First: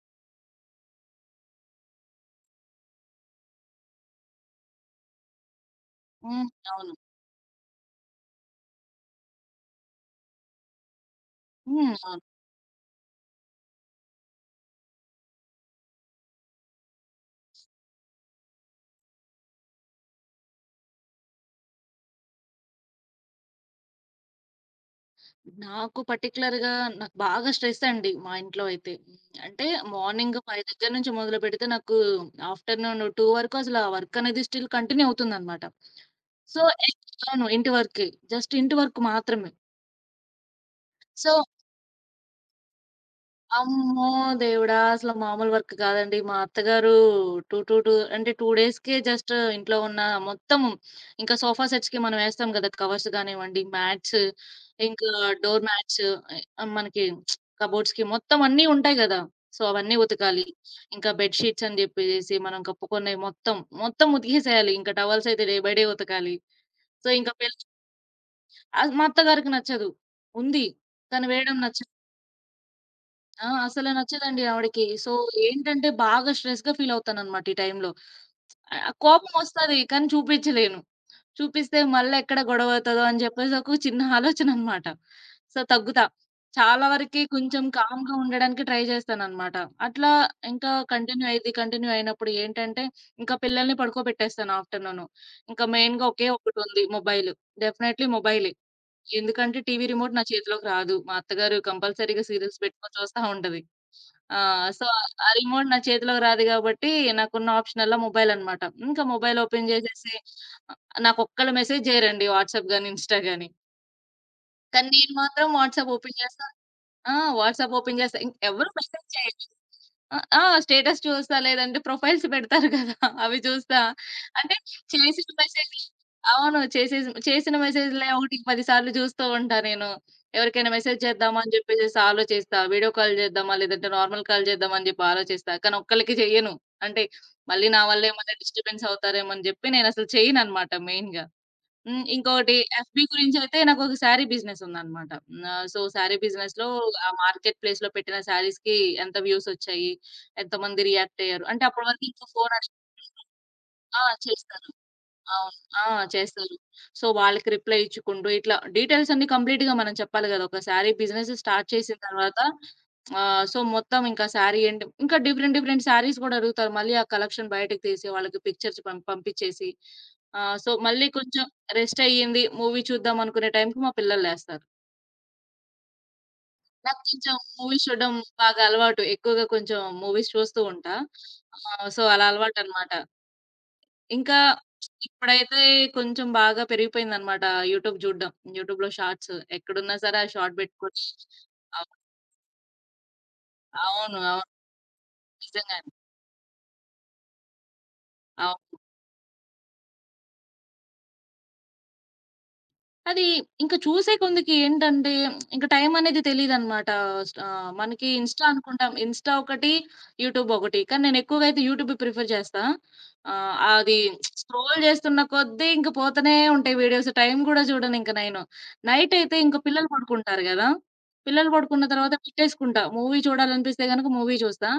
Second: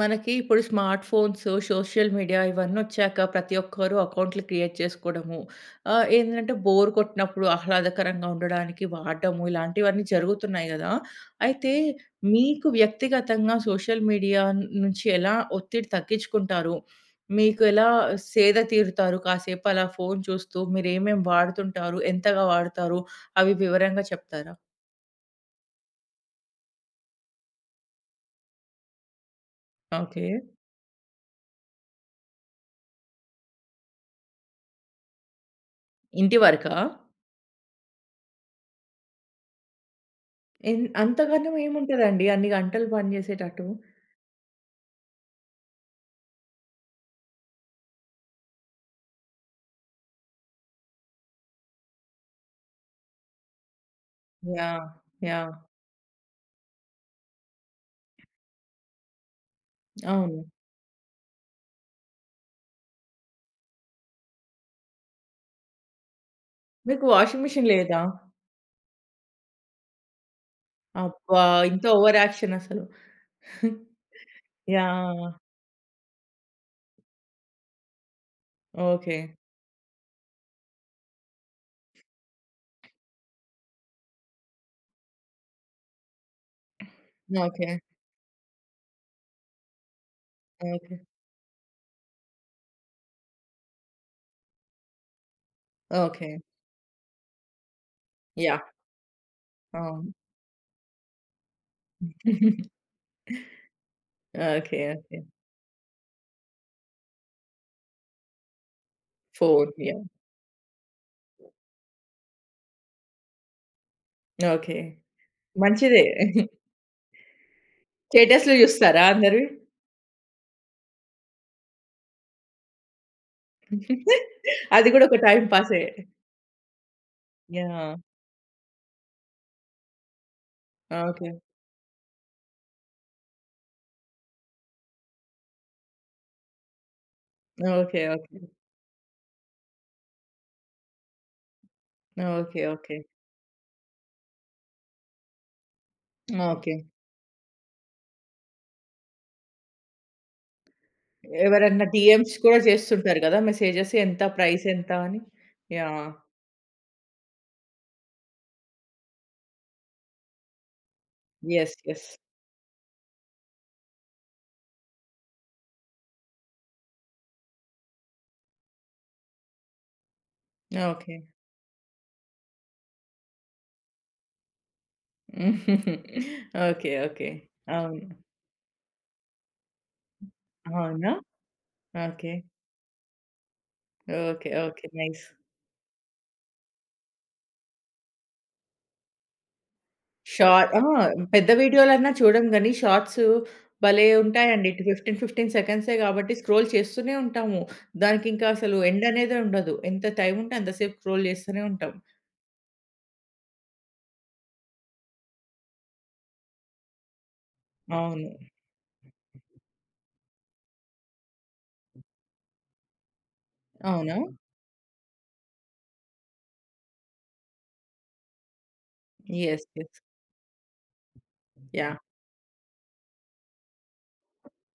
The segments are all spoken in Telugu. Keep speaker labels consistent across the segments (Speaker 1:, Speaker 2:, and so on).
Speaker 1: మనకి ఇప్పుడు స్మార్ట్ ఫోన్స్, సోషల్ మీడియా ఇవన్నొచ్చాక ప్రతి ఒక్కరు అకౌంట్లు క్రియేట్ చేసుకోవడము.
Speaker 2: హ్మ్.
Speaker 1: ఏందంటే బోర్
Speaker 2: అవును.
Speaker 1: కొట్టినప్పుడు ఆహ్లాదకరంగా ఉండడానికి వాడడము ఇలాంటివన్నీ జరుగుతున్నాయి గదా! అయితే
Speaker 2: హ్మ్.
Speaker 1: మీకు వ్యక్తిగతంగా సోషల్ మీడియా నుంచి ఎలా ఒత్తిడి తగ్గించుకుంటారు? మీకు ఎలా సేద తీరుతారు? కాసేపు అలా ఫోను చూస్తూ మీరేమేం వాడుతుంటారు? ఎంతగా వాడతారు? అవి వివరంగా చెప్తారా?
Speaker 2: నాకు పర్టిక్యులర్‌గా బాగా స్ట్రెస్ అండి మా ఇంట్లో అయితే. అంటే
Speaker 1: ఓకే.
Speaker 2: మార్నింగ్ 5 దగ్గర నుంచి మొదలుపెడితే నాకు ఆఫ్టర్‌నూన్ 2 వరకు అసలు ఆ వర్క్ అనేది స్టిల్ కంటిన్యూ అవుతుందన్నమాట.
Speaker 1: ఇంటి
Speaker 2: సో,
Speaker 1: వరకా?
Speaker 2: ఎ అవును. ఇంటి వరకే. జస్ట్ ఇంటి వరకు మాత్రమే.
Speaker 1: ఎన్
Speaker 2: సో
Speaker 1: అంతగనం ఏముంటదండి అన్ని గంటలు పని జేసేటట్టు.
Speaker 2: అమ్మో! దేవుడా! అసలు మామూలు వర్క్ కాదండి. మా అత్తగారు 2 డేస్‌కే జస్ట్ ఇంట్లో ఉన్న మొత్తం, ఇంకా సోఫా సెట్స్‌కి మనం ఏస్తాం గదా! కవర్స్ గానివ్వండి, మ్యాట్స్,
Speaker 1: యాహ్!
Speaker 2: ఇంకా
Speaker 1: యాహ్!
Speaker 2: డోర్ మ్యాట్స్, మనకి కబోర్డ్స్‌కి మొత్తం అన్నీ ఉంటాయి గదా! సో, అవన్నీ
Speaker 1: అవును.
Speaker 2: ఉతకాలి. ఇంకా బెడ్ షీట్స్ అని జెప్పేసేసి మనం కప్పుకున్నయి మొత్తం, మొత్తం ఉతికేసేయాలి. ఇంకా టవల్స్ అయితే డే బై డే ఉతకాలి.
Speaker 1: మీకు
Speaker 2: సో, ఇంకా
Speaker 1: వాషింగ్
Speaker 2: పిల్
Speaker 1: మిషన్ లేదా?
Speaker 2: మా అత్తగారికి నచ్చదు. ఉంది. కానీ
Speaker 1: అబ్బా!
Speaker 2: వేయడం
Speaker 1: ఇంత
Speaker 2: నచ్చదు.
Speaker 1: ఓవర్ యాక్షన్ అసలు.
Speaker 2: ఆ! అసలు నచ్చదండి ఆవిడకి. So,
Speaker 1: yeah!
Speaker 2: ఏంటంటే బాగా స్ట్రెస్‌గా ఫీల్ అవుతానన్నమాట ఈ టైంలో.
Speaker 1: ఓకే.
Speaker 2: కోపం వస్తది కానీ చూపించలేను. చూపిస్తే మళ్ళా ఎక్కడ గొడవ అవుతదో అని చెప్పేసి ఒక చిన్న ఆలోచన అన్నమాట. సో, తగ్గుతా. చాలా వరకి కొంచెం
Speaker 1: ఓకే.
Speaker 2: కామ్‌గా ఉండడానికి ట్రై చేస్తానన్నమాట. అట్లా ఇంకా
Speaker 1: ఓకే.
Speaker 2: కంటిన్యూ అయింది. కంటిన్యూ అయినప్పుడు ఏంటంటే ఇంకా పిల్లల్ని పడుకోబెట్టేస్తాను ఆఫ్టర్‌నూన్. ఇంకా మెయిన్‌గా ఒకే
Speaker 1: ఓకే.
Speaker 2: ఒకటుంది, మొబైల్. డెఫినైట్‌లీ మొబైలే.
Speaker 1: యాహ్!
Speaker 2: ఎందుకంటే టీవీ
Speaker 1: అవును.
Speaker 2: రిమోట్ నా చేతిలోకి రాదు. మా అత్తగారు కంపల్సరీగా సీరియల్స్ పెట్టుకొని చూస్తా ఉంటది. ఆ!
Speaker 1: ఓకే.
Speaker 2: So,
Speaker 1: okay.
Speaker 2: ఆ రిమోట్ నా చేతిలోకి రాదు గాబట్టి, నాకున్న ఆప్షనల్లా మొబైలనమాట. ఇంకా మొబైల్ ఓపెన్
Speaker 1: ఫోన్. యాహ్!
Speaker 2: జేసేసి, ఆహ్, నాకొక్కళ్ళు మెసేజ్ జేయరండి వాట్సాప్ గాని, ఇన్‌స్టా గాని.
Speaker 1: ఓకే.
Speaker 2: కానీ నేను మాత్రం వాట్సాప్
Speaker 1: మంచిదే.
Speaker 2: ఓపెన్ చేస్తా. ఆ! వాట్సాప్ ఓపెన్ చేస్తా. ఇంక
Speaker 1: స్టేటస్‌లు
Speaker 2: ఎవరు
Speaker 1: జూస్తారా
Speaker 2: మెసేజ్
Speaker 1: అందరివి?
Speaker 2: చేయరు. ఆ! ఆ! స్టేటస్ చూస్తా, లేదంటే ప్రొఫైల్స్ పెడతారు కదా! అవి చూస్తా. అంటే
Speaker 1: అది గూడా ఒక
Speaker 2: చేసిన
Speaker 1: టైమ్ పాసే.
Speaker 2: మెసేజ్‌లు, అవును. చేసిన
Speaker 1: యాహ్!
Speaker 2: మెసేజ్‌లే ఒకటికి 10 సార్లు చూస్తూ ఉంటా నేను. ఎవరికైనా మెసేజ్
Speaker 1: ఓకే.
Speaker 2: చేద్దామా అని చెప్పేసేసి ఆలోచిస్తా. వీడియో కాల్ చేద్దామా, లేదంటే నార్మల్ కాల్ చేద్దామా అని చెప్పి ఆలోచిస్తా. కానీ ఒక్కళ్ళకి చెయ్యను. అంటే మళ్ళీ నా
Speaker 1: ఓకే.
Speaker 2: వల్ల ఏమన్నా
Speaker 1: ఓకే.
Speaker 2: డిస్టర్బెన్స్ అవుతారేమో అని చెప్పి నేనసలు చేయననమాట మెయిన్‌గా. హ్మ్. ఇంకోటి,
Speaker 1: ఓకే. ఓకే.
Speaker 2: ఎఫ్‌బి గురించైతే నాకొక శారీ బిజినెస్ ఉందనమాట. సో, శారీ బిజినెస్‌లో
Speaker 1: ఓకే.
Speaker 2: ఆ మార్కెట్ ప్లేస్‌లో పెట్టిన శారీస్‌కి ఎంత వ్యూసొచ్చాయి? ఎంతమంది రియాక్ట్ అయ్యారు? అంటే
Speaker 1: ఎవరన్నా
Speaker 2: అప్పటి వరకు ఇంకా
Speaker 1: డీఎమ్స్
Speaker 2: ఫోన్
Speaker 1: కూడా
Speaker 2: అడిగి,
Speaker 1: చేస్తుంటారు గదా! మెసేజెస్
Speaker 2: ఆ!
Speaker 1: ఎంత ప్రైస్
Speaker 2: చేస్తారు.
Speaker 1: ఎంత అని.
Speaker 2: అవును. ఆ!
Speaker 1: యాహ్!
Speaker 2: చేస్తారు. సో, వాళ్ళకి రిప్లై ఇచ్చుకుంటూ ఇట్లా డీటెయిల్స్ అన్నీ కంప్లీట్‌గా మనం చెప్పాలి గదా! ఒకసారి బిజినెస్ స్టార్ట్
Speaker 1: యెస్.
Speaker 2: చేసిన
Speaker 1: యెస్.
Speaker 2: తర్వాత సో, మొత్తం ఇంకా శారీ ఏంటి ఇంకా డిఫరెంట్ డిఫరెంట్ శారీస్ గూడా అడుగుతారు. మళ్ళీ ఆ కలెక్షన్ బయటకి తీసి వాళ్ళకి పిక్చర్స్ పంపించేసి, సో, మళ్ళీ
Speaker 1: ఓకే.
Speaker 2: కొంచెం రెస్ట్ అయ్యింది. మూవీ చూద్దాం అనుకునే టైంకి మా పిల్లలు లేస్తారు.
Speaker 1: ఓకే.
Speaker 2: నాకు
Speaker 1: ఓకే.
Speaker 2: కొంచెం మూవీస్
Speaker 1: అవును.
Speaker 2: చూడడం బాగా అలవాటు. ఎక్కువగా కొంచెం మూవీస్ చూస్తూ ఉంటా.
Speaker 1: అవునా?
Speaker 2: సో, అలా
Speaker 1: ఓకే.
Speaker 2: అలవాటనమాట. ఇంకా
Speaker 1: ఓకే. ఓకే. నైస్.
Speaker 2: ఇప్పుడైతే కొంచెం బాగా పెరిగిపోయిందనమాట యూట్యూబ్ జూడ్డం. యూట్యూబ్‌లో షార్ట్స్ ఎక్కడున్నా సరే ఆ షార్ట్
Speaker 1: షార్ట్ ఆ!
Speaker 2: బెట్టుకొని,
Speaker 1: పెద్ద
Speaker 2: అవును.
Speaker 1: వీడియోలన్నా చూడం గానీ, షార్ట్స్ భలే
Speaker 2: అవును.
Speaker 1: ఉంటాయండి. 15, 15
Speaker 2: నిజంగానే.
Speaker 1: సెకండ్సే గాబట్టి స్క్రోల్ చేస్తూనే ఉంటాము. దానికింకా
Speaker 2: అవును.
Speaker 1: అసలు ఎండ్ అనేదే ఉండదు. ఎంత టైం ఉంటే అంత సేపు స్క్రోల్ చేస్తూనే ఉంటాం.
Speaker 2: అది ఇంక చూసే కొందికి ఏంటంటే, ఇంక టైం అనేది తెలీదనమాట. మనకి
Speaker 1: అవును.
Speaker 2: ఇన్‌స్టా అనుకుంటాం. ఇన్‌స్టా ఒకటి, యూట్యూబ్ ఒకటి. కానీ నేనెక్కువగా అయితే యూట్యూబే ప్రిఫర్ చేస్తా. అది
Speaker 1: అవునా?
Speaker 2: స్క్రోల్ చేస్తున్న కొద్దీ ఇంక పోతనే ఉంటాయి వీడియోస్. టైం గూడా చూడనింక నేను. నైట్ అయితే ఇంక
Speaker 1: యెస్.
Speaker 2: పిల్లలు
Speaker 1: యెస్.
Speaker 2: పడుకుంటారు గదా! పిల్లలు పడుకున్న
Speaker 1: యాహ్!
Speaker 2: తర్వాత పెట్టేసుకుంటా. మూవీ చూడాలనిపిస్తే గనక మూవీ చూస్తా.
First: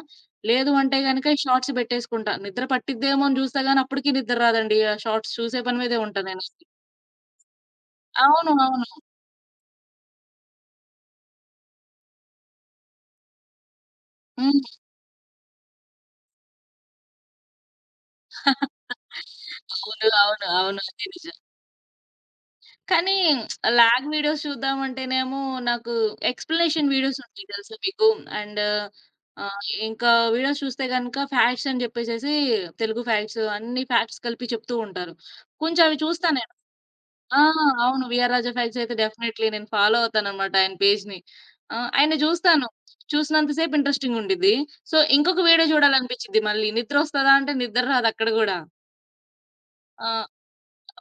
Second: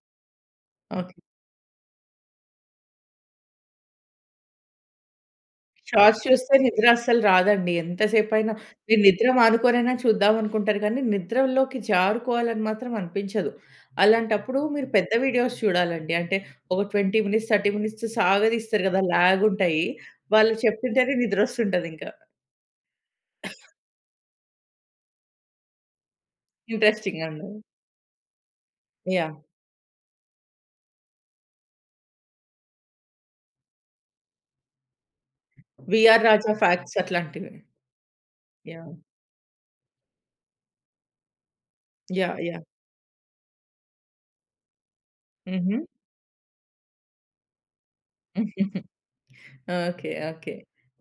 Speaker 2: లేదు అంటే
Speaker 1: ఓకే.
Speaker 2: గనక ఈ షార్ట్స్ పెట్టేసుకుంటా. నిద్ర పట్టిద్దేమో అని చూస్తా గానీ అప్పటికి నిద్ర రాదండి. ఆ షార్ట్స్ చూసే పని మీదే
Speaker 1: షార్ట్స్
Speaker 2: ఉంటా నేను.
Speaker 1: చూస్తే నిద్ర అస్సలు రాదండి.
Speaker 2: అవును.
Speaker 1: ఎంతసేపైనా
Speaker 2: అవును.
Speaker 1: నేను నిద్ర మానుకోనైనా చూద్దాం అనుకుంటారు కానీ, నిద్రలోకి జారుకోవాలని మాత్రం అనిపించదు. అలాంటప్పుడు
Speaker 2: హ్మ్.
Speaker 1: మీరు పెద్ద వీడియోస్ చూడాలండి. అంటే ఒక 20 మినిట్స్, 30 మినిట్స్ సాగదీస్తారు కదా! లాగ్ ఉంటాయి.
Speaker 2: అవును. అవును.
Speaker 1: వాళ్ళు
Speaker 2: అవును. అది
Speaker 1: చెప్తుంటేనే
Speaker 2: నిజం.
Speaker 1: నిద్రొస్తుంటదింకా.
Speaker 2: కానీ లాగ్ వీడియోస్ చూద్దామంటేనేమో నాకు ఎక్స్‌ప్లనేషన్ వీడియోస్
Speaker 1: ఇంట్రెస్టింగ్
Speaker 2: ఉంటాయి
Speaker 1: అండి.
Speaker 2: తెలుసా మీకు? And,
Speaker 1: yeah!
Speaker 2: ఆహ్, ఇంకా వీడియోస్ చూస్తే గనుక ఫ్యాక్ట్స్ అని చెప్పేసేసి తెలుగు ఫ్యాక్ట్స్ అన్ని ఫ్యాక్ట్స్ కలిపి చెప్తూ ఉంటారు. కొంచెం అవి
Speaker 1: 'వీఆర్
Speaker 2: చూస్తా నేను.
Speaker 1: రాజా' ఫ్యాక్ట్స్
Speaker 2: ఆ!
Speaker 1: అట్లాంటివి.
Speaker 2: అవును. VR Raja facts
Speaker 1: yeah!
Speaker 2: అయితే డెఫినైట్‌లీ నేను ఫాలో అవుతానన్నమాట ఆయన పేజ్‌ని. ఆయన్ని
Speaker 1: యాహ్! యాహ్!
Speaker 2: చూస్తాను. చూసినంత సేపు ఇంట్రెస్టింగ్ ఉండిద్ది. సో, ఇంకొక వీడియో చూడాలనిపించిద్ది మళ్ళీ. నిద్రొస్తదా అంటే నిద్ర రాదు అక్కడ గూడా.
Speaker 1: హుహు. ఓకే.
Speaker 2: ఆ!
Speaker 1: ఓకే.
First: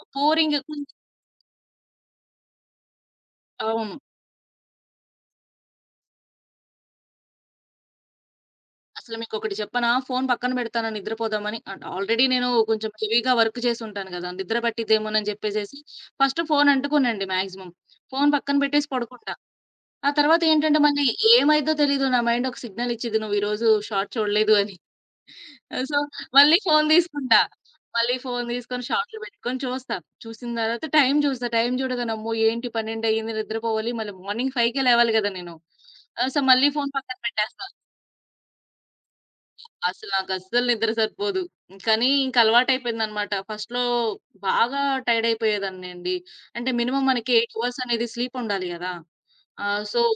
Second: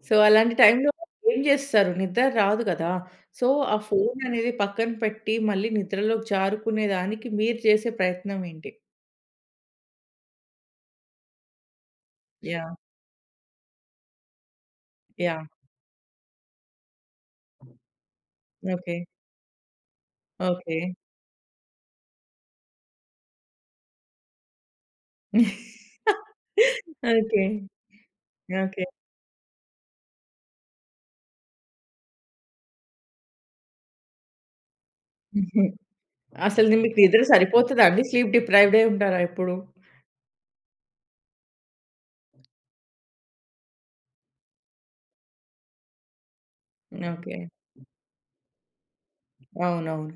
Speaker 1: సో, అలాంటి
Speaker 2: బోరింగ్,
Speaker 1: టైంలో ఏం జేస్తారు? నిద్ర రాదు గదా! సో, ఆ
Speaker 2: అవును.
Speaker 1: ఫోననేది పక్కన పెట్టి, మళ్ళీ నిద్రలోకి జారుకునే దానికి మీరు చేసే ప్రయత్నం ఏంటి?
Speaker 2: అసలు మీకొకటి చెప్పనా? ఫోను పక్కన బెడతాను నిద్రపోదామని. అండ్ ఆల్రెడీ నేను
Speaker 1: యాహ్!
Speaker 2: కొంచెం హెవీగా వర్క్ చేసుంటాను గదా! నిద్ర పట్టిద్దేమోనని
Speaker 1: యాహ్!
Speaker 2: జెప్పేసేసి ఫస్ట్ ఫోను అంటుకోనండి మాక్సిమం. ఫోను పక్కన బెట్టేసి
Speaker 1: ఓకే.
Speaker 2: పడుకుంటా. ఆ తర్వాత
Speaker 1: ఓకే.
Speaker 2: ఏంటంటే మళ్ళీ ఏమైద్దో తెలీదు. నా మైండ్ ఒక సిగ్నల్ ఇచ్చిద్ది. నువ్వు ఈరోజు షార్ట్ చూడలేదు అని. సో, మళ్ళీ ఫోను దీసుకుంటా.
Speaker 1: ఓకే.
Speaker 2: మళ్ళీ ఫోను దీసుకొని
Speaker 1: ఓకే.
Speaker 2: షార్ట్‌లు బెట్టుకొని చూస్తా. చూసిన తర్వాత టైం జూస్తా. టైం జూడగానే అమ్మో! ఏంటి 12 అయింది, నిద్రపోవాలి. మళ్ళీ మార్నింగ్ 5కే లేవాలి గదా! నేను.
Speaker 1: హుహు.
Speaker 2: సో, మళ్ళీ
Speaker 1: అసలు ని
Speaker 2: ఫోను
Speaker 1: మీకు
Speaker 2: పక్కన
Speaker 1: నిద్ర
Speaker 2: పెట్టేస్తా.
Speaker 1: సరిపోతదా అండి? స్లీప్ డిప్రైవ్డే ఉంటారా ఎప్పుడు?
Speaker 2: అసలు నాకస్సలు నిద్ర సరిపోదు. కానీ ఇంక అలవాటయిపోయిందనమాట. ఫస్ట్‌లో బాగా టైర్డ్ అయిపోయేదాన్నండి. అంటే మినిమమ్ మనకి
Speaker 1: ఓకే.
Speaker 2: 8 అవర్స్ అనేది స్లీప్ ఉండాలి గదా! సో,
Speaker 1: అవునవును.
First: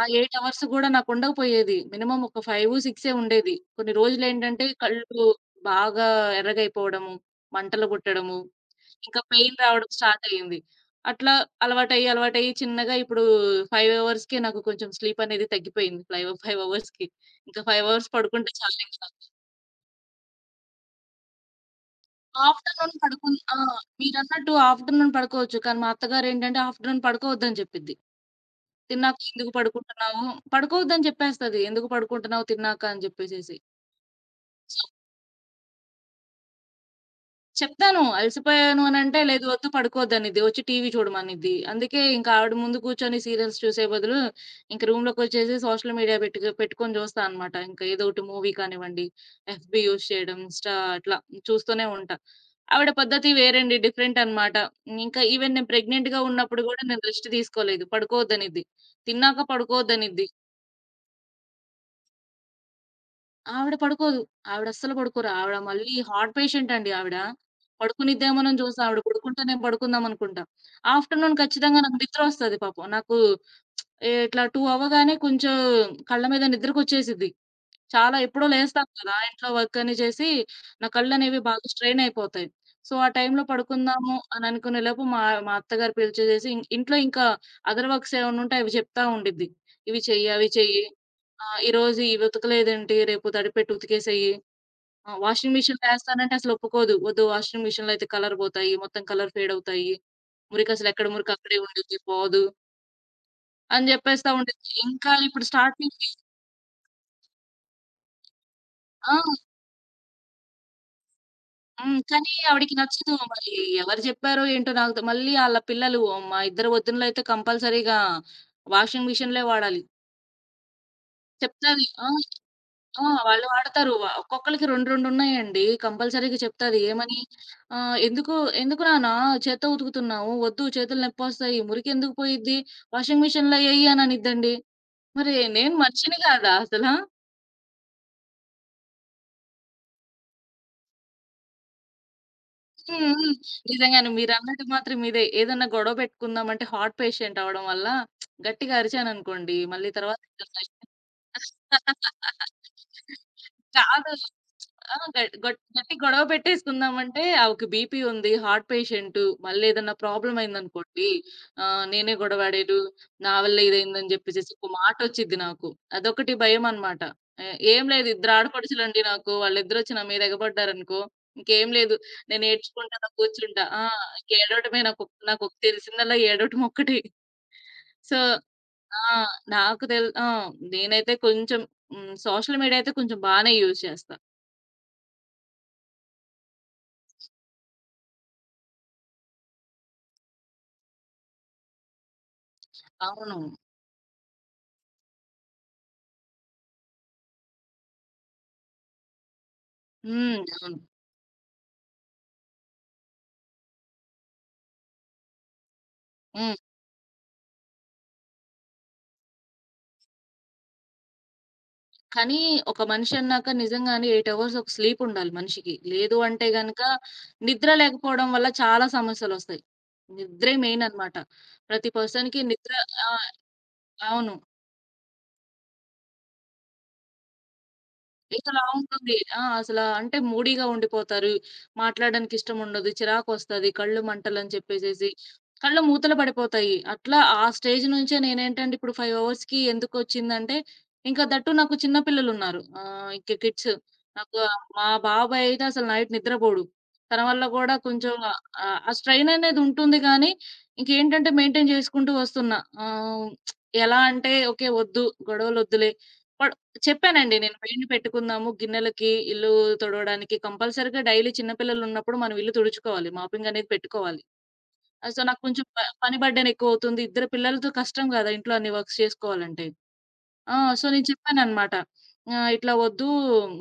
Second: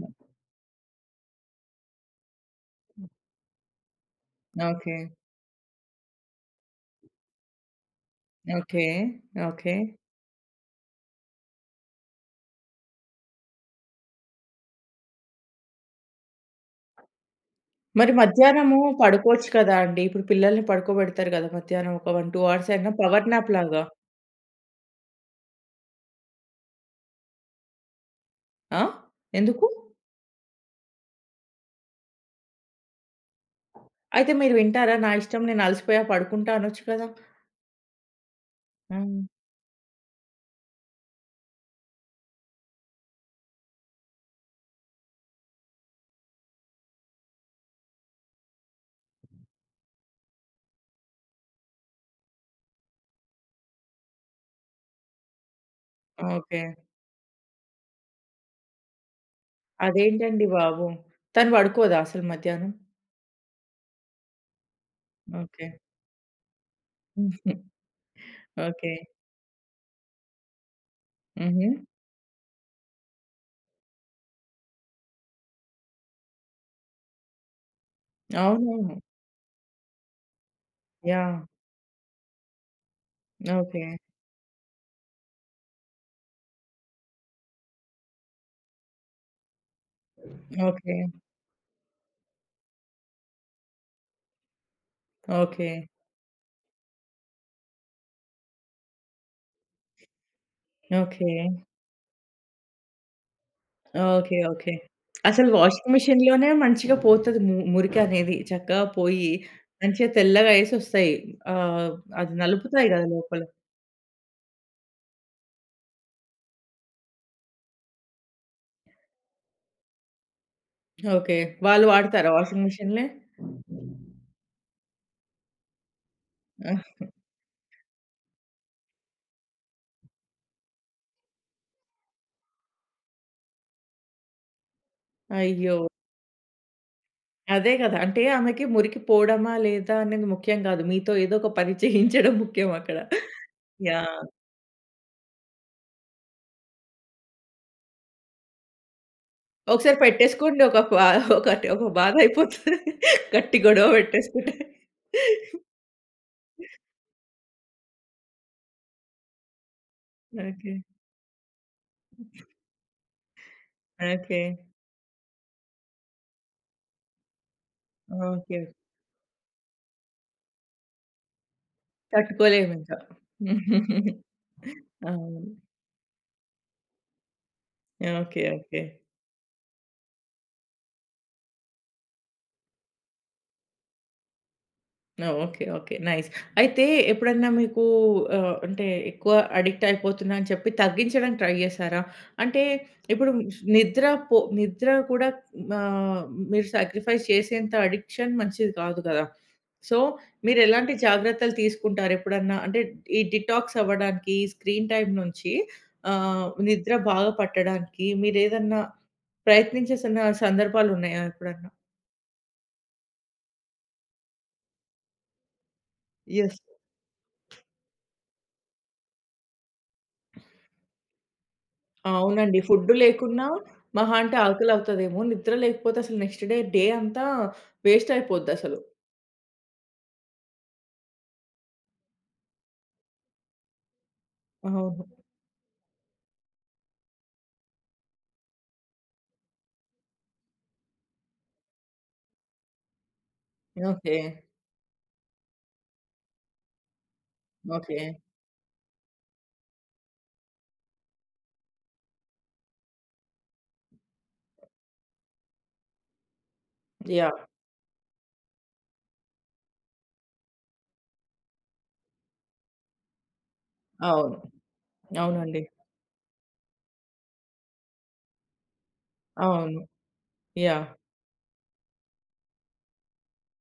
Speaker 2: ఆ 8 అవర్స్ గూడా నాకుండకపోయేది. మినిమమ్ ఒక 5, 6 ఉండేది. కొన్ని రోజులేంటంటే
Speaker 1: ఓకే.
Speaker 2: కళ్ళు బాగా ఎర్రగయిపోవడము, మంటలు పుట్టడము,
Speaker 1: ఓకే.
Speaker 2: ఇంకా పెయిన్
Speaker 1: ఓకే.
Speaker 2: రావడం స్టార్ట్ అయ్యింది. అట్లా అలవాటయ్యి చిన్నగా ఇప్పుడు 5 అవర్స్‌కే నాకు కొంచెం స్లీప్ అనేది తగ్గిపోయింది. 5 అవర్స్‌కి. ఇంకా 5 అవర్స్
Speaker 1: మరి
Speaker 2: పడుకుంటే
Speaker 1: మధ్యాహ్నము
Speaker 2: చాలింక.
Speaker 1: పడుకోవచ్చు కదా అండి. ఇప్పుడు పిల్లల్ని పడుకోబెడతారు గదా! మధ్యాహ్నం ఒక 1, 2 అవర్స్
Speaker 2: ఆఫ్టర్‌నూన్
Speaker 1: అయినా పవర్
Speaker 2: పడుకున్
Speaker 1: నాప్
Speaker 2: ఆ!
Speaker 1: లాగా.
Speaker 2: మీరన్నట్టు ఆఫ్టర్‌నూన్ పడుకోవచ్చు. కానీ మా అత్తగారేంటంటే ఆఫ్టర్‌నూన్ పడుకోవద్దని చెప్పిద్ది.
Speaker 1: ఆ!
Speaker 2: తిన్నాక ఎందుకు
Speaker 1: ఎందుకు?
Speaker 2: పడుకుంటున్నావు? పడుకోవద్దని చెప్పేస్తది. ఎందుకు పడుకుంటున్నావు తిన్నాక అని చెప్పేసేసి.
Speaker 1: అయితే మీరు వింటారా? నా ఇష్టం నేను అలసిపోయా పడుకుంటా అనొచ్చు కదా!
Speaker 2: చెప్తాను. అలసిపోయాను అనంటే,
Speaker 1: హ్మ్.
Speaker 2: లేదు వద్దు పడుకోవద్దనిద్ది. వచ్చి టీవీ చూడమనిద్ది. అందుకే ఇంక ఆవిడ ముందు కూర్చొని సీరియల్స్ చూసే బదులు, ఇంక రూమ్‌లోకొచ్చేసి సోషల్ మీడియా పెట్టుకొని చూస్తా అనమాట. ఇంక ఏదోకటి మూవీ కానివ్వండి, ఎఫ్‌బీ యూజ్ చేయడం, ఇన్‌స్టా అట్లా చూస్తూనే ఉంటా. ఆవిడ పద్ధతి వేరండి. డిఫరెంట్ అనమాట. ఇంకా ఈవెన్ నేను ప్రెగ్నెంట్‌గా
Speaker 1: ఓకే.
Speaker 2: ఉన్నప్పుడు గూడా నేను రెస్ట్ తీసుకోలేదు. పడుకోవద్దనిద్ది. తిన్నాక పడుకోవద్దనిద్ది.
Speaker 1: అదేంటండి బాబు! తను పడుకోదా అసలు మధ్యాహ్నం?
Speaker 2: ఆవిడ పడుకోదు. ఆవిడస్సలు పడుకోరు. ఆవిడ
Speaker 1: ఓకే.
Speaker 2: మళ్ళీ హార్ట్ పేషెంట్ అండి ఆవిడ.
Speaker 1: ఉహు,
Speaker 2: పడుకునిద్దేమోనని చూసి
Speaker 1: ఓకే.
Speaker 2: ఆవిడ పడుకుంటే నేను పడుకుందామనుకుంటా. ఆఫ్టర్‌నూన్
Speaker 1: హుహు.
Speaker 2: ఖచ్చితంగా నాకు నిద్రొస్తది పాపం. నాకు ఇట్లా 2 అవ్వగానే కొంచెం కళ్ళ మీద నిద్రకొచ్చేసిద్ది. చాలా ఎప్పుడో లేస్తాను
Speaker 1: అవునవును.
Speaker 2: కదా! ఇంట్లో వర్క్ అన్ని చేసి నా
Speaker 1: యాహ్!
Speaker 2: కళ్ళనేవి బాగా స్ట్రెయిన్ అయిపోతాయి. సో, ఆ టైంలో
Speaker 1: ఓకే.
Speaker 2: పడుకుందాము అని అనుకునే లోపు మా మా అత్తగారు పిలిచేసేసి ఇంట్లో ఇంకా అదర్ వర్క్స్ ఏమన్నుంటే అవి చెప్తా ఉండిద్ది. ఇవి చెయ్యి, అవి చెయ్యి.
Speaker 1: ఓకే.
Speaker 2: ఆ! ఈరోజు ఇవి ఉతకలేదేంటి? రేపు తడిపెట్టి ఉతికేసేయి. ఆ! Washing
Speaker 1: okay.
Speaker 2: మిషన్‌లో ఏస్తానంటే అసలు ఒప్పుకోదు. వద్దు వాషింగ్ మిషన్‌లో అయితే కలర్ పోతాయి. మొత్తం కలర్ ఫేడ్ అవుతాయి. మురికసలు ఎక్కడ
Speaker 1: ఓకే.
Speaker 2: మురికి అక్కడే ఉండిద్ది పోదు. అని జెప్పేస్తా
Speaker 1: ఓకే.
Speaker 2: ఉండిద్ది.
Speaker 1: ఓకే.
Speaker 2: ఇంకా ఇప్పుడు
Speaker 1: అసలు వాషింగ్
Speaker 2: స్టార్టింగ్‌కి
Speaker 1: మిషన్‌లోనే మంచిగా పోతది మురికనేది. చక్కగా
Speaker 2: ఆ!
Speaker 1: పోయి మంచిగా తెల్లగా ఏసొస్తాయి. ఆహ్,
Speaker 2: హ్మ్. కానీ
Speaker 1: అది
Speaker 2: ఆవిడకి
Speaker 1: నలుపుతాయి గదా
Speaker 2: నచ్చదు.
Speaker 1: లోపల.
Speaker 2: మరి ఎవరు జెప్పారో ఏంటో నాకు మళ్ళీ ఆళ్ళ పిల్లలు, మా ఇద్దరు వదినలైతే కంపల్సరీగా వాషింగ్ మిషన్‌లే వాడాలి.
Speaker 1: ఓకే.
Speaker 2: చెప్తాది.
Speaker 1: వాళ్ళు
Speaker 2: ఆ!
Speaker 1: వాడతారా వాషింగ్
Speaker 2: ఆ!
Speaker 1: మిషన్‌లే?
Speaker 2: వాళ్ళు వాడతారు. ఒక్కొక్కళ్ళకి 2, 2 ఉన్నాయండి. కంపల్సరీగా చెప్తాది
Speaker 1: ఆహ్,
Speaker 2: ఏమని, "ఎందుకు ఎందుకు నాన్న చేత్తో ఉతుకుతున్నావు? వద్దు చేతులు నొప్పొస్తాయి. మురికెందుకు పోయిద్ది? వాషింగ్ మిషన్‌లో ఎయ్యి" అని అనిద్దండి. మరి నేను
Speaker 1: అయ్యో!
Speaker 2: మనిషిని కాదా అసలా?
Speaker 1: అదే గదా! అంటే ఆమెకి మురికి పోవడమా లేదా అనేది ముఖ్యం గాదు. మీతో ఏదో ఒక పని చేయించడం ముఖ్యం అక్కడ.
Speaker 2: హ్మ్. హ్మ్. నిజంగానే
Speaker 1: యాహ్!
Speaker 2: మీరన్నట్టు మాత్రం ఇదే. ఏదన్నా గొడవ పెట్టుకుందాం అంటే హార్ట్ పేషెంట్ అవ్వడం వల్ల గట్టిగా అరిచాననుకోండి మళ్ళీ
Speaker 1: ఒకసారి
Speaker 2: తర్వాత
Speaker 1: పెట్టేసుకోండి. ఒక ప ఒకటి ఒక బాధ అయిపోతది. గట్టి గొడవ
Speaker 2: కాదు.
Speaker 1: పెట్టేసుకుంటే.
Speaker 2: ఆ! గట్ గట్ గట్టి గొడవ పెట్టేసుకుందామంటే, ఆమెకి బీపీ ఉంది, హార్ట్ పేషెంటు, మళ్ళేదన్నా ప్రాబ్లమ్
Speaker 1: ఓకే.
Speaker 2: అయిందనుకోండి, నేనే గొడవాడాను, నా వల్ల ఇదయిందని
Speaker 1: ఓకే.
Speaker 2: జెప్పేసేసి ఒక మాటొచ్చిద్ది నాకు. అదొకటి భయమనమాట. ఏ ఏం లేదు ఇద్దరు
Speaker 1: ఓకే.
Speaker 2: ఆడపడుచులండి నాకు, వాళ్ళిద్దరొచ్చి నా మీద ఎగబడ్డారనుకో, ఇంకేం లేదు.
Speaker 1: తట్టుకోలేమింక.
Speaker 2: నేనేడ్చుకుంటా, అలా కూర్చుంటా. ఆ! ఇంకేడవటమే నాకొక్
Speaker 1: అవును.
Speaker 2: నాకొక్ తెలిసిందల్లా ఏడవటమొక్కటే. So,
Speaker 1: okay. ఓకే.
Speaker 2: ఆ! నాకు ఆ! నేనైతే కొంచెం హ్మ్. సోషల్ మీడియా అయితే కొంచెం బానే యూజ్ చేస్తా.
Speaker 1: ఆ! ఓకే. ఓకే. నైస్. అయితే ఎప్పుడన్నా మీకు అంటే ఎక్కువ అడిక్ట్ అయిపోతున్నా అని చెప్పి తగ్గించడానికి ట్రై చేసారా? అంటే ఇప్పుడు
Speaker 2: అవును.
Speaker 1: నిద్ర నిద్ర కూడా ఆహ్, మీరు సాక్రిఫైస్ చేసేంత అడిక్షన్ మంచిది కాదు కదా! సో,
Speaker 2: హ్మ్.
Speaker 1: మీరు
Speaker 2: అవును.
Speaker 1: ఎలాంటి జాగ్రత్తలు తీసుకుంటారు ఎప్పుడన్నా? అంటే ఈ డిటాక్స్ అవ్వడానికి ఈ స్క్రీన్ టైమ్ నుంచి
Speaker 2: హ్మ్.
Speaker 1: నిద్ర బాగా పట్టడానికి మీరేదన్నా ప్రయత్నించేసిన సందర్భాలున్నాయా ఎప్పుడన్నా?
Speaker 2: కానీ ఒక మనిషి అన్నాక నిజంగానే 8 అవర్స్ ఒక స్లీప్ ఉండాలి మనిషికి. లేదు అంటే
Speaker 1: యెస్.
Speaker 2: గనక నిద్ర లేకపోవడం వల్ల చాలా సమస్యలొస్తాయి. నిద్రే మెయిన్ అన్నమాట. ప్రతి పర్సన్‌కి
Speaker 1: అవునండి.
Speaker 2: నిద్ర,
Speaker 1: ఫుడ్డు
Speaker 2: ఆ!
Speaker 1: లేకున్నా మహా
Speaker 2: అవును.
Speaker 1: అంటే ఆకలవుతదేమో. నిద్ర లేకపోతే అసలు నెక్స్ట్ డే అంతా వేస్ట్
Speaker 2: ఇకలా
Speaker 1: అయిపోద్దసలు.
Speaker 2: ఉంటుంది. ఆ! అసలా అంటే మూడీగా ఉండిపోతారు. మాట్లాడడానికి ఇష్టముండదు. చిరాకొస్తది. కళ్ళు మంటలని
Speaker 1: అవును.
Speaker 2: చెప్పేసేసి. కళ్ళు మూతలు పడిపోతాయి. అట్లా ఆ స్టేజ్ నుంచే నేనేంటంటే ఇప్పుడు 5 అవర్స్‌కి ఎందుకొచ్చిందంటే, ఇంకా దట్టు నాకు చిన్న పిల్లలున్నారు. ఇంక కిడ్స్.
Speaker 1: ఓకే.
Speaker 2: నాకు మా బాబాయ్ అయితే అసలు నైట్ నిద్రపోడు. తన వల్ల గూడా
Speaker 1: ఓకే.
Speaker 2: కొంచెం ఆ స్ట్రెయిన్ అనేది ఉంటుంది గానీ, ఇంకేంటంటే మెయింటైన్ జేసుకుంటూ వస్తున్నా. ఆహ్, ఎలా అంటే ఓకే. వద్దు గొడవలొద్దులే. పడ్ చెప్పానండి
Speaker 1: యాహ్!
Speaker 2: నేను పెయింట్ పెట్టుకుందాము. గిన్నెలకి, ఇల్లు తుడవడానికి కంపల్సరీగా డైలీ చిన్న పిల్లలున్నప్పుడు మనం ఇల్లు తుడుచుకోవాలి. మాపింగ్ అనేది పెట్టుకోవాలి.
Speaker 1: అవును.
Speaker 2: సో, నాకు
Speaker 1: అవునండి.
Speaker 2: కొంచెం పని బర్డెన్ ఎక్కువవుతుంది. ఇద్దరు పిల్లలతో కష్టం గదా! ఇంట్లో అన్ని వర్క్స్ చేసుకోవాలంటే.
Speaker 1: అవును.
Speaker 2: ఆ! So,
Speaker 1: yeah!
Speaker 2: నేను చెప్పాననమాట. "ఇట్లా వద్దు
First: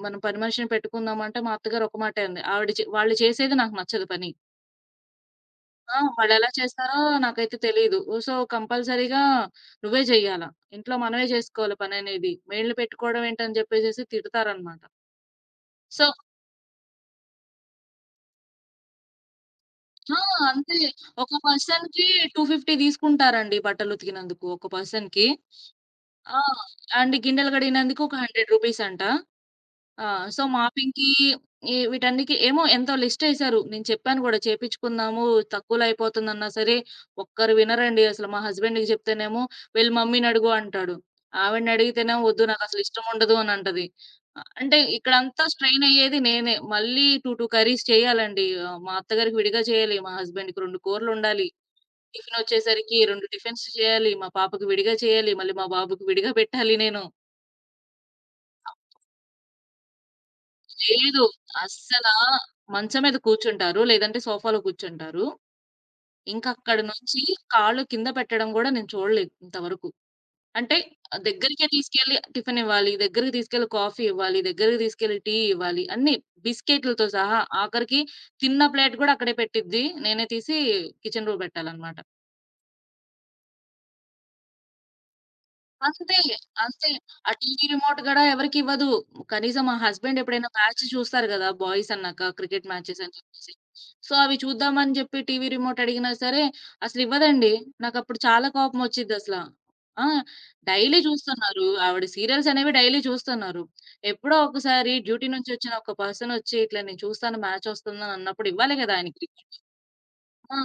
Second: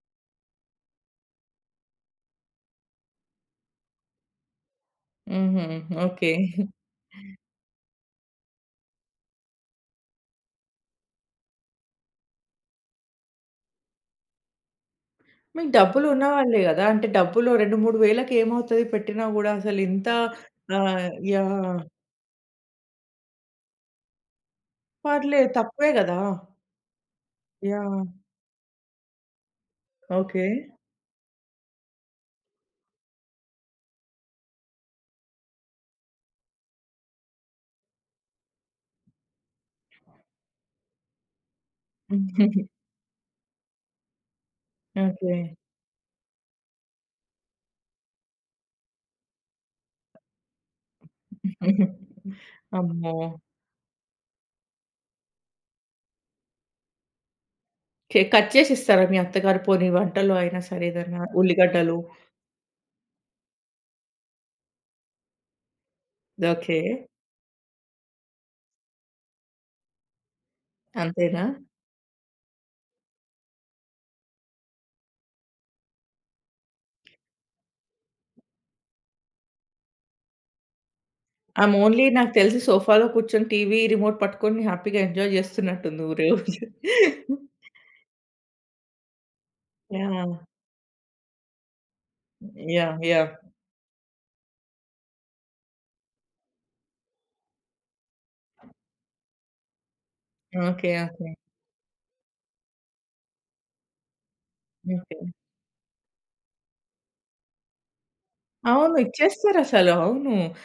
Speaker 2: మనం పని మనిషిని పెట్టుకుందామంటే" మా అత్తగారు ఒక మాటే అంది. ఆవిడ వాళ్ళు చేసేది నాకు నచ్చదు పని.
Speaker 1: హుహు.
Speaker 2: ఆ!
Speaker 1: ఓకే.
Speaker 2: వాళ్ళెలా చేస్తారో నాకైతే తెలీదు. సో, కంపల్సరీగా నువ్వే చెయ్యాలా. ఇంట్లో మనమే చేసుకోవాలి పననేది. మెయిడ్‌లు పెట్టుకోవడం ఏంటని జెప్పేసేసి తిడతారనమాట.
Speaker 1: మీకు
Speaker 2: సో
Speaker 1: డబ్బులున్న వాళ్ళే గదా! అంటే డబ్బులు 2, 3 వేలకి ఏమవుతది పెట్టినా గూడా అసలింత
Speaker 2: ఆ! అంతే.
Speaker 1: ఆహ్,
Speaker 2: ఒక
Speaker 1: యాహ్!
Speaker 2: పర్సన్‌కి 250 తీసుకుంటారండి బట్టలు ఉతికినందుకు ఒక పర్సన్‌కి.
Speaker 1: పర్లేదు తక్కువే గదా!
Speaker 2: ఆ! అండ్ గిన్నెలు కడిగినందుకు
Speaker 1: యాహ్!
Speaker 2: ఒక 100 రూపీస్ అంట. ఆ! So,
Speaker 1: okay.
Speaker 2: మాపింగ్‌కి ఈ వీటన్నికి ఏమో ఎంతో లిస్టేశారు. నేను చెప్పాను గూడా చేపిచ్చుకుందాము. తక్కువలో అయిపోతుందన్నా సరే, ఒక్కరు వినరండి అసలు. మా హస్బెండ్‌కి జెప్తేనేమో, "వెళ్ళి మమ్మీనడుగు" అంటాడు. ఆవిడనడిగితేనేమో, "వద్దు నాకసలు ఇష్టముండదు" అనంటది. అంటే
Speaker 1: ఓకే.
Speaker 2: ఇక్కడంతా స్ట్రెయినయ్యేది నేనే. మళ్ళీ 2, 2 కర్రీస్ చేయాలండి. మా అత్తగారికి విడిగా చేయాలి, మా హస్బెండ్‌కి 2 కూరలొండాలి. టిఫినొచ్చేసరికి
Speaker 1: అమ్మో!
Speaker 2: 2 టిఫిన్స్ చేయాలి, మా పాపకి విడిగా చేయాలి, మళ్ళీ మా బాబుకి విడిగా పెట్టాలి నేను.
Speaker 1: కే కట్ చేసి ఇస్తారా మీ అత్తగారు? పోనీ వంటలో అయినా సరే ఏదైనా
Speaker 2: లేదు.
Speaker 1: ఉల్లిగడ్డలు.
Speaker 2: అస్సలా మంచం మీద కూర్చుంటారు. లేదంటే సోఫాలో కూర్చుంటారు.
Speaker 1: ఓకే.
Speaker 2: ఇంకక్కడి నుంచి కాళ్ళు కింద పెట్టడం గూడా నేను చూడలేదు ఇంతవరకు. అంటే
Speaker 1: అంతేనా?
Speaker 2: దగ్గరికే తీసుకెళ్ళి టిఫిన్ ఇవ్వాలి, దగ్గరికి తీసుకెళ్ళి కాఫీ ఇవ్వాలి, దగ్గరికి తీసుకెళ్ళి టీ ఇవ్వాలి. అన్నీ బిస్కెట్‌లతో సహా ఆఖరికి తిన్న ప్లేట్ గూడా అక్కడే పెట్టిద్ది. నేనే తీసి కిచెన్ రూల్
Speaker 1: ఆమె
Speaker 2: పెట్టాలన్నమాట.
Speaker 1: ఓన్లీ నాకు తెలిసి సోఫాలో కూర్చొని టీవీ రిమోట్ పట్టుకొని హ్యాపీగా ఎంజాయ్ చేస్తున్నట్టుంది
Speaker 2: అంతే.
Speaker 1: రోజు.
Speaker 2: అంతే. ఆ టీవీ రిమోట్ గూడా ఎవరికివ్వదు. కనీసం మా హస్బెండ్
Speaker 1: యాహ్!
Speaker 2: ఎప్పుడైనా మ్యాచ్ చూస్తారు గదా! బాయ్స్ అన్నాక క్రికెట్
Speaker 1: యాహ్!
Speaker 2: మ్యాచెస్ అని
Speaker 1: యాహ్!
Speaker 2: చెప్పేసి. సో, అవి చూద్దామని జెప్పి టీవీ రిమోట్ అడిగినా సరే అసలివ్వదండి. నాకప్పుడు చాలా కోపమొచ్చిద్దసల. ఆ!
Speaker 1: ఓకే.
Speaker 2: Daily
Speaker 1: okay.
Speaker 2: చూస్తున్నారు. ఆవిడ సీరియల్స్ అనేవి డైలీ చూస్తున్నారు. ఎప్పుడో ఒకసారి
Speaker 1: ఓకే.
Speaker 2: డ్యూటీ నుంచొచ్చిన ఒక పర్సనొచ్చి ఇట్లా నేను చూస్తాను మ్యాచొస్తుందని అన్నప్పుడు ఇవ్వాలి గదా!
Speaker 1: అవును.
Speaker 2: ఆయనకి.
Speaker 1: ఇచ్చేస్తారసలు. అవును.
Speaker 2: ఆ!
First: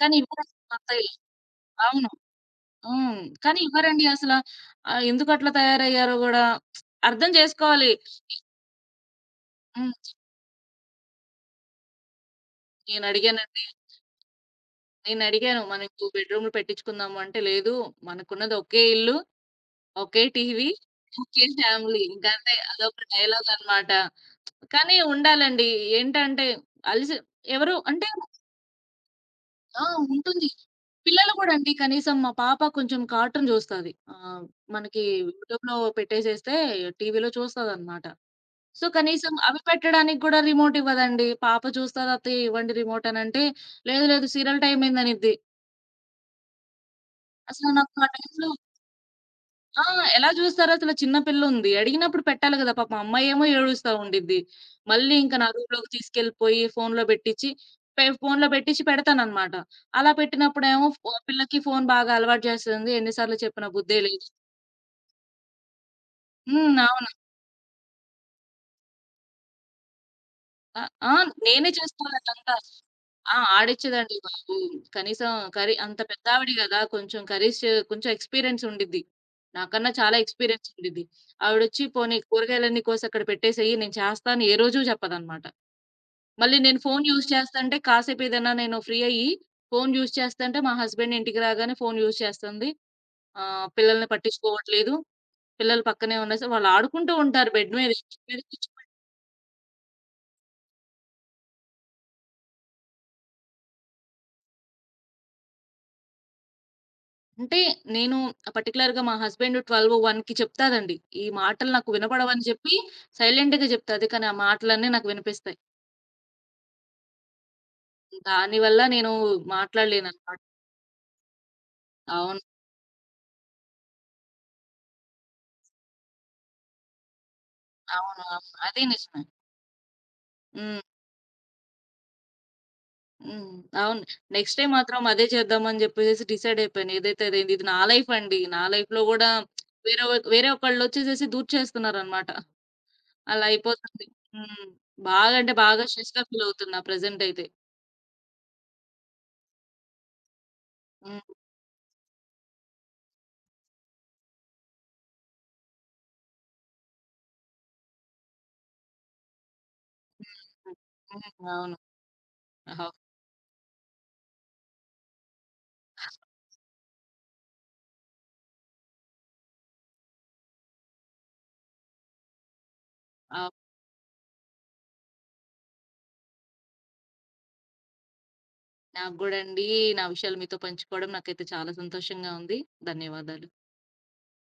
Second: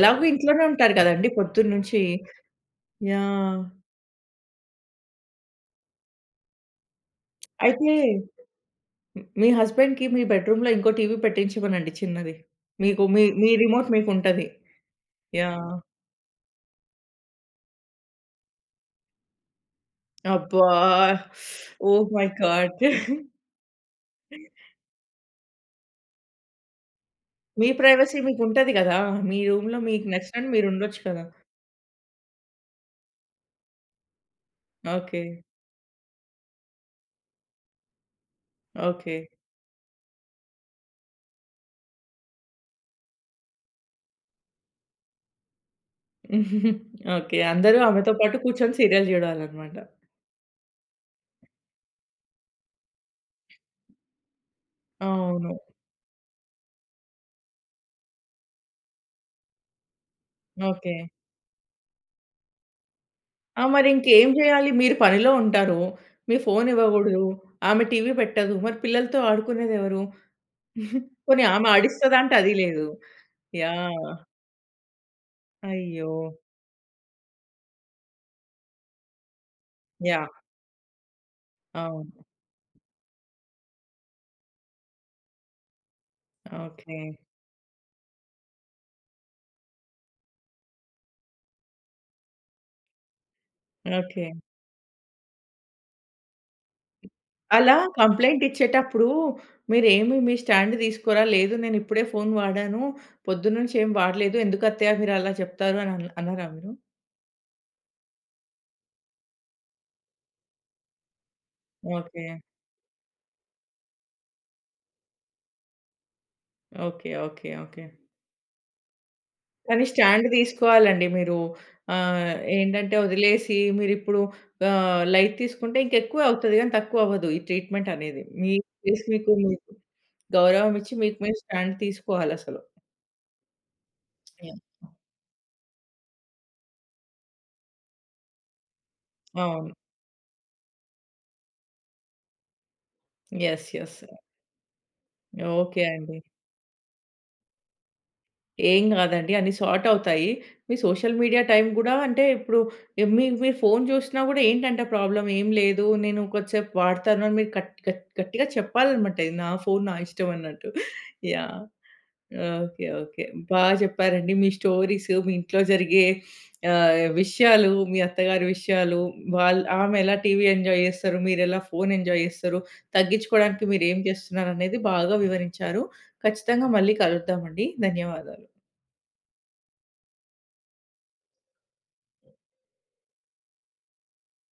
Speaker 2: కానీ ఇవ్వరసలు
Speaker 1: ఇంట్లోనే
Speaker 2: మా
Speaker 1: ఉంటారు
Speaker 2: అత్తయ్య.
Speaker 1: కదండీ పొద్దున్న నుంచి.
Speaker 2: అవును. హ్మ్. కానీ
Speaker 1: యాహ్!
Speaker 2: ఇవ్వరండి అసల. ఎందుకట్లా తయారయ్యారో గూడా అర్థం జేసుకోవాలి.
Speaker 1: అయితే మీ
Speaker 2: హ్మ్.
Speaker 1: హస్బెండ్‌కి మీ బెడ్‌రూమ్‌లో ఇంకో టీవీ పెట్టించమనండి చిన్నది. మీకు మీ మీ
Speaker 2: నేనడిగానండి.
Speaker 1: రిమోట్ మీకుంటది.
Speaker 2: నేనడిగాను,
Speaker 1: యాహ్!
Speaker 2: "మనం ఇంకో బెడ్‌రూమ్‌లు పెట్టించుకుందాము" అంటే, "లేదు. మనకున్నది ఒకే ఇల్లు, ఒకే టీవీ,
Speaker 1: అబ్బా!
Speaker 2: ఒకే ఫ్యామిలీ."
Speaker 1: ఓహ్ మై
Speaker 2: ఇంకంతే.
Speaker 1: గాడ్!
Speaker 2: అదొక డైలాగనమాట. కానీ ఉండాలండి. ఏంటంటే, అలిసి
Speaker 1: మీ
Speaker 2: ఎవరు అంటే
Speaker 1: ప్రైవసీ మీకుంటది గదా! మీ రూమ్‌లో
Speaker 2: ఆ!
Speaker 1: మీకు
Speaker 2: ఉంటుంది.
Speaker 1: నచ్చినట్టు మీరుండొచ్చు కదా!
Speaker 2: పిల్లలు గూడా అండి. కనీసం మా పాప కొంచెం కార్టూన్ జూస్తది. మనకి
Speaker 1: ఓకే.
Speaker 2: యూట్యూబ్‌లో పెట్టేసేస్తే టీవీలో చూస్తదనమాట. So,
Speaker 1: okay.
Speaker 2: కనీసం అవి పెట్టడానికి గూడా రిమోట్ ఇవ్వదండి. పాప చూస్తది అత్తయ్య ఇవ్వండి రిమోట్ అనంటే, లేదు లేదు సీరియల్ టైమ్ అయిందనిద్ది.
Speaker 1: ఓకే.
Speaker 2: అసలు
Speaker 1: అందరూ
Speaker 2: నాకు ఆ
Speaker 1: ఆమెతో పాటు
Speaker 2: టైంలో
Speaker 1: కూర్చొని సీరియల్ జూడాలనమాట.
Speaker 2: ఆ! ఎలా చూస్తారసలు చిన్న పిల్లుంది. అడిగినప్పుడు పెట్టాలి గదా! పాపం అమ్మాయేమో ఏడుస్తా ఉండిద్ది. మళ్ళీ ఇంక నా
Speaker 1: అవును.
Speaker 2: రూమ్‌లోకి తీసుకెళ్ళిపోయి ఫోన్‌లో పెట్టిచ్చి ఫోన్‌లో పెట్టిచ్చి పెడతాననమాట. అలా పెట్టినప్పుడేమో
Speaker 1: ఓకే.
Speaker 2: పిల్లకి ఫోను బాగా అలవాటు జేసేసింది. ఎన్ని సార్లు
Speaker 1: ఆ!
Speaker 2: చెప్పినా
Speaker 1: మరి
Speaker 2: బుద్ధే లేదు.
Speaker 1: ఇంకేం జేయాలి? మీరు పనిలో ఉంటారు. మీ ఫోను
Speaker 2: హ్మ్. అవును.
Speaker 1: ఇవ్వగూడదు. ఆమె టీవీ పెట్టదు. మరి పిల్లలతో ఆడుకునేదెవరు?
Speaker 2: ఆ!
Speaker 1: పోనీ ఆమె
Speaker 2: నేనే చేసుకోవాలి
Speaker 1: ఆడిస్తదా అంటే అది
Speaker 2: అదంతా.
Speaker 1: లేదు.
Speaker 2: ఆ!
Speaker 1: యాహ్!
Speaker 2: ఆడిచ్చేదండి మాకు. కనీసం కర్రీ అంత
Speaker 1: అయ్యో!
Speaker 2: పెద్దావిడ గదా! కొంచెం కర్రీస్ కొంచెం ఎక్స్‌పీరియన్స్ ఉండిద్ది. నాకన్నా చాలా
Speaker 1: యాహ్!
Speaker 2: ఎక్స్‌పీరియన్స్ ఉండిద్ది. ఆవిడొచ్చి పోనీ
Speaker 1: అవును.
Speaker 2: కూరగాయలన్నీ కోసక్కడ పెట్టేసేయి నేను చేస్తాను ఏ రోజు చెప్పదనమాట. మళ్ళీ నేను
Speaker 1: ఓకే.
Speaker 2: ఫోను యూజ్ చేస్తంటే కాసేపేదన్నా నేను ఫ్రీ అయ్యి ఫోను యూజ్ చేస్తంటే మా హస్బెండ్ ఇంటికి రాగానే ఫోను యూజ్ చేస్తంది. పిల్లల్ని
Speaker 1: ఓకే.
Speaker 2: పట్టించుకోవట్లేదు. పిల్లలు పక్కనే ఉన్నేసి వాళ్ళు ఆడుకుంటూ ఉంటారు బెడ్
Speaker 1: అలా
Speaker 2: మీద.
Speaker 1: కంప్లెయింట్
Speaker 2: బెడ్ మీద కూర్చొని
Speaker 1: ఇచ్చేటప్పుడు మీరేమి మీ స్టాండ్ తీసుకోరా? లేదు నేనిప్పుడే ఫోను వాడాను. పొద్దున్నుంచి ఏం వాడలేదు. ఎందుకత్తయ్య మీరలా చెప్తారు అని అన్నారా మీరు?
Speaker 2: అంటే నేను పర్టిక్యులర్‌గా మా హస్బెండ్ 12:01కి చెప్తాడండి. ఈ మాటలు నాకు
Speaker 1: ఓకే.
Speaker 2: వినపడవని చెప్పి సైలెంట్‌గా చెప్తాది. కానీ ఆ మాటలన్నీ నాకు వినిపిస్తాయి.
Speaker 1: ఓకే. ఓకే. ఓకే.
Speaker 2: దానివల్ల నేను
Speaker 1: కానీ స్టాండ్
Speaker 2: మాట్లాడలేననమాట.
Speaker 1: తీసుకోవాలండి మీరు.
Speaker 2: అవును.
Speaker 1: ఏంటంటే వదిలేసి మీరిప్పుడు లైట్ తీసుకుంటే ఇంకెక్కువే అవుతది గానీ తక్కువవ్వదు ఈ ట్రీట్‌మెంట్
Speaker 2: అవును.
Speaker 1: అనేది. మీ
Speaker 2: అవును. అదే
Speaker 1: ప్లేస్
Speaker 2: నిజమే.
Speaker 1: మీకు మీకు గౌరవం
Speaker 2: హ్మ్.
Speaker 1: ఇచ్చి మీకు మీరు స్టాండ్ తీసుకోవాలసలు.
Speaker 2: హ్మ్. అవును. Next
Speaker 1: yeah!
Speaker 2: టైమ్ మాత్రం అదే చేద్దామని చెప్పేసేసి డిసైడ్ అయిపోయాను. ఏదైతే అదైంది. ఇది నా లైఫ్ అండి. నా లైఫ్‌లో గూడా
Speaker 1: అవును.
Speaker 2: వేరే ఒకళ్ళొచ్చేసేసి దూర్చేస్తున్నారనమాట. అలా
Speaker 1: యెస్. యెస్.
Speaker 2: అయిపోతుంది. హ్మ్. బాగా అంటే బాగా
Speaker 1: ఓకే అండి.
Speaker 2: స్ట్రెస్‌గా ఫీల్ అవుతున్నా ప్రెజెంట్ అయితే.
Speaker 1: ఏం గాదండి. అన్నీ సార్ట్ అవుతాయి. మీ సోషల్
Speaker 2: హ్మ్.
Speaker 1: మీడియా టైం గూడా అంటే ఇప్పుడు మీ మీరు ఫోను జూసినా గూడా ఏంటంటే ప్రాబ్లమ్ ఏం లేదు. నేను కొద్దిసేపు వాడతాను అని మీరు గట్ గట్ గట్టిగా చెప్పాలన్నమాట. ఇది నా ఫోను నా ఇష్టం అన్నట్టు.
Speaker 2: హ్మ్. హ్మ్.
Speaker 1: యాహ్!
Speaker 2: అవును. అహ
Speaker 1: ఓకే. ఓకే. బా జెప్పారండి. మీ స్టోరీస్, మీ ఇంట్లో జరిగే విషయాలు, మీ అత్తగారి విషయాలు, వాళ్ ఆమె ఎలా టీవీ ఎంజాయ్ జేస్తారు, మీరెలా ఫోను ఎంజాయ్ జేస్తారు,
Speaker 2: ఆ!
Speaker 1: తగ్గించుకోవడానికి మీరేం జేస్తున్నారనేది బాగా వివరించారు. ఖచ్చితంగా మళ్ళీ కలుద్దామండి. ధన్యవాదాలు.
Speaker 2: నాకు గూడా అండి. నా విషయాలు మీతో పంచుకోవడం నాకైతే చాలా సంతోషంగా ఉంది. ధన్యవాదాలు.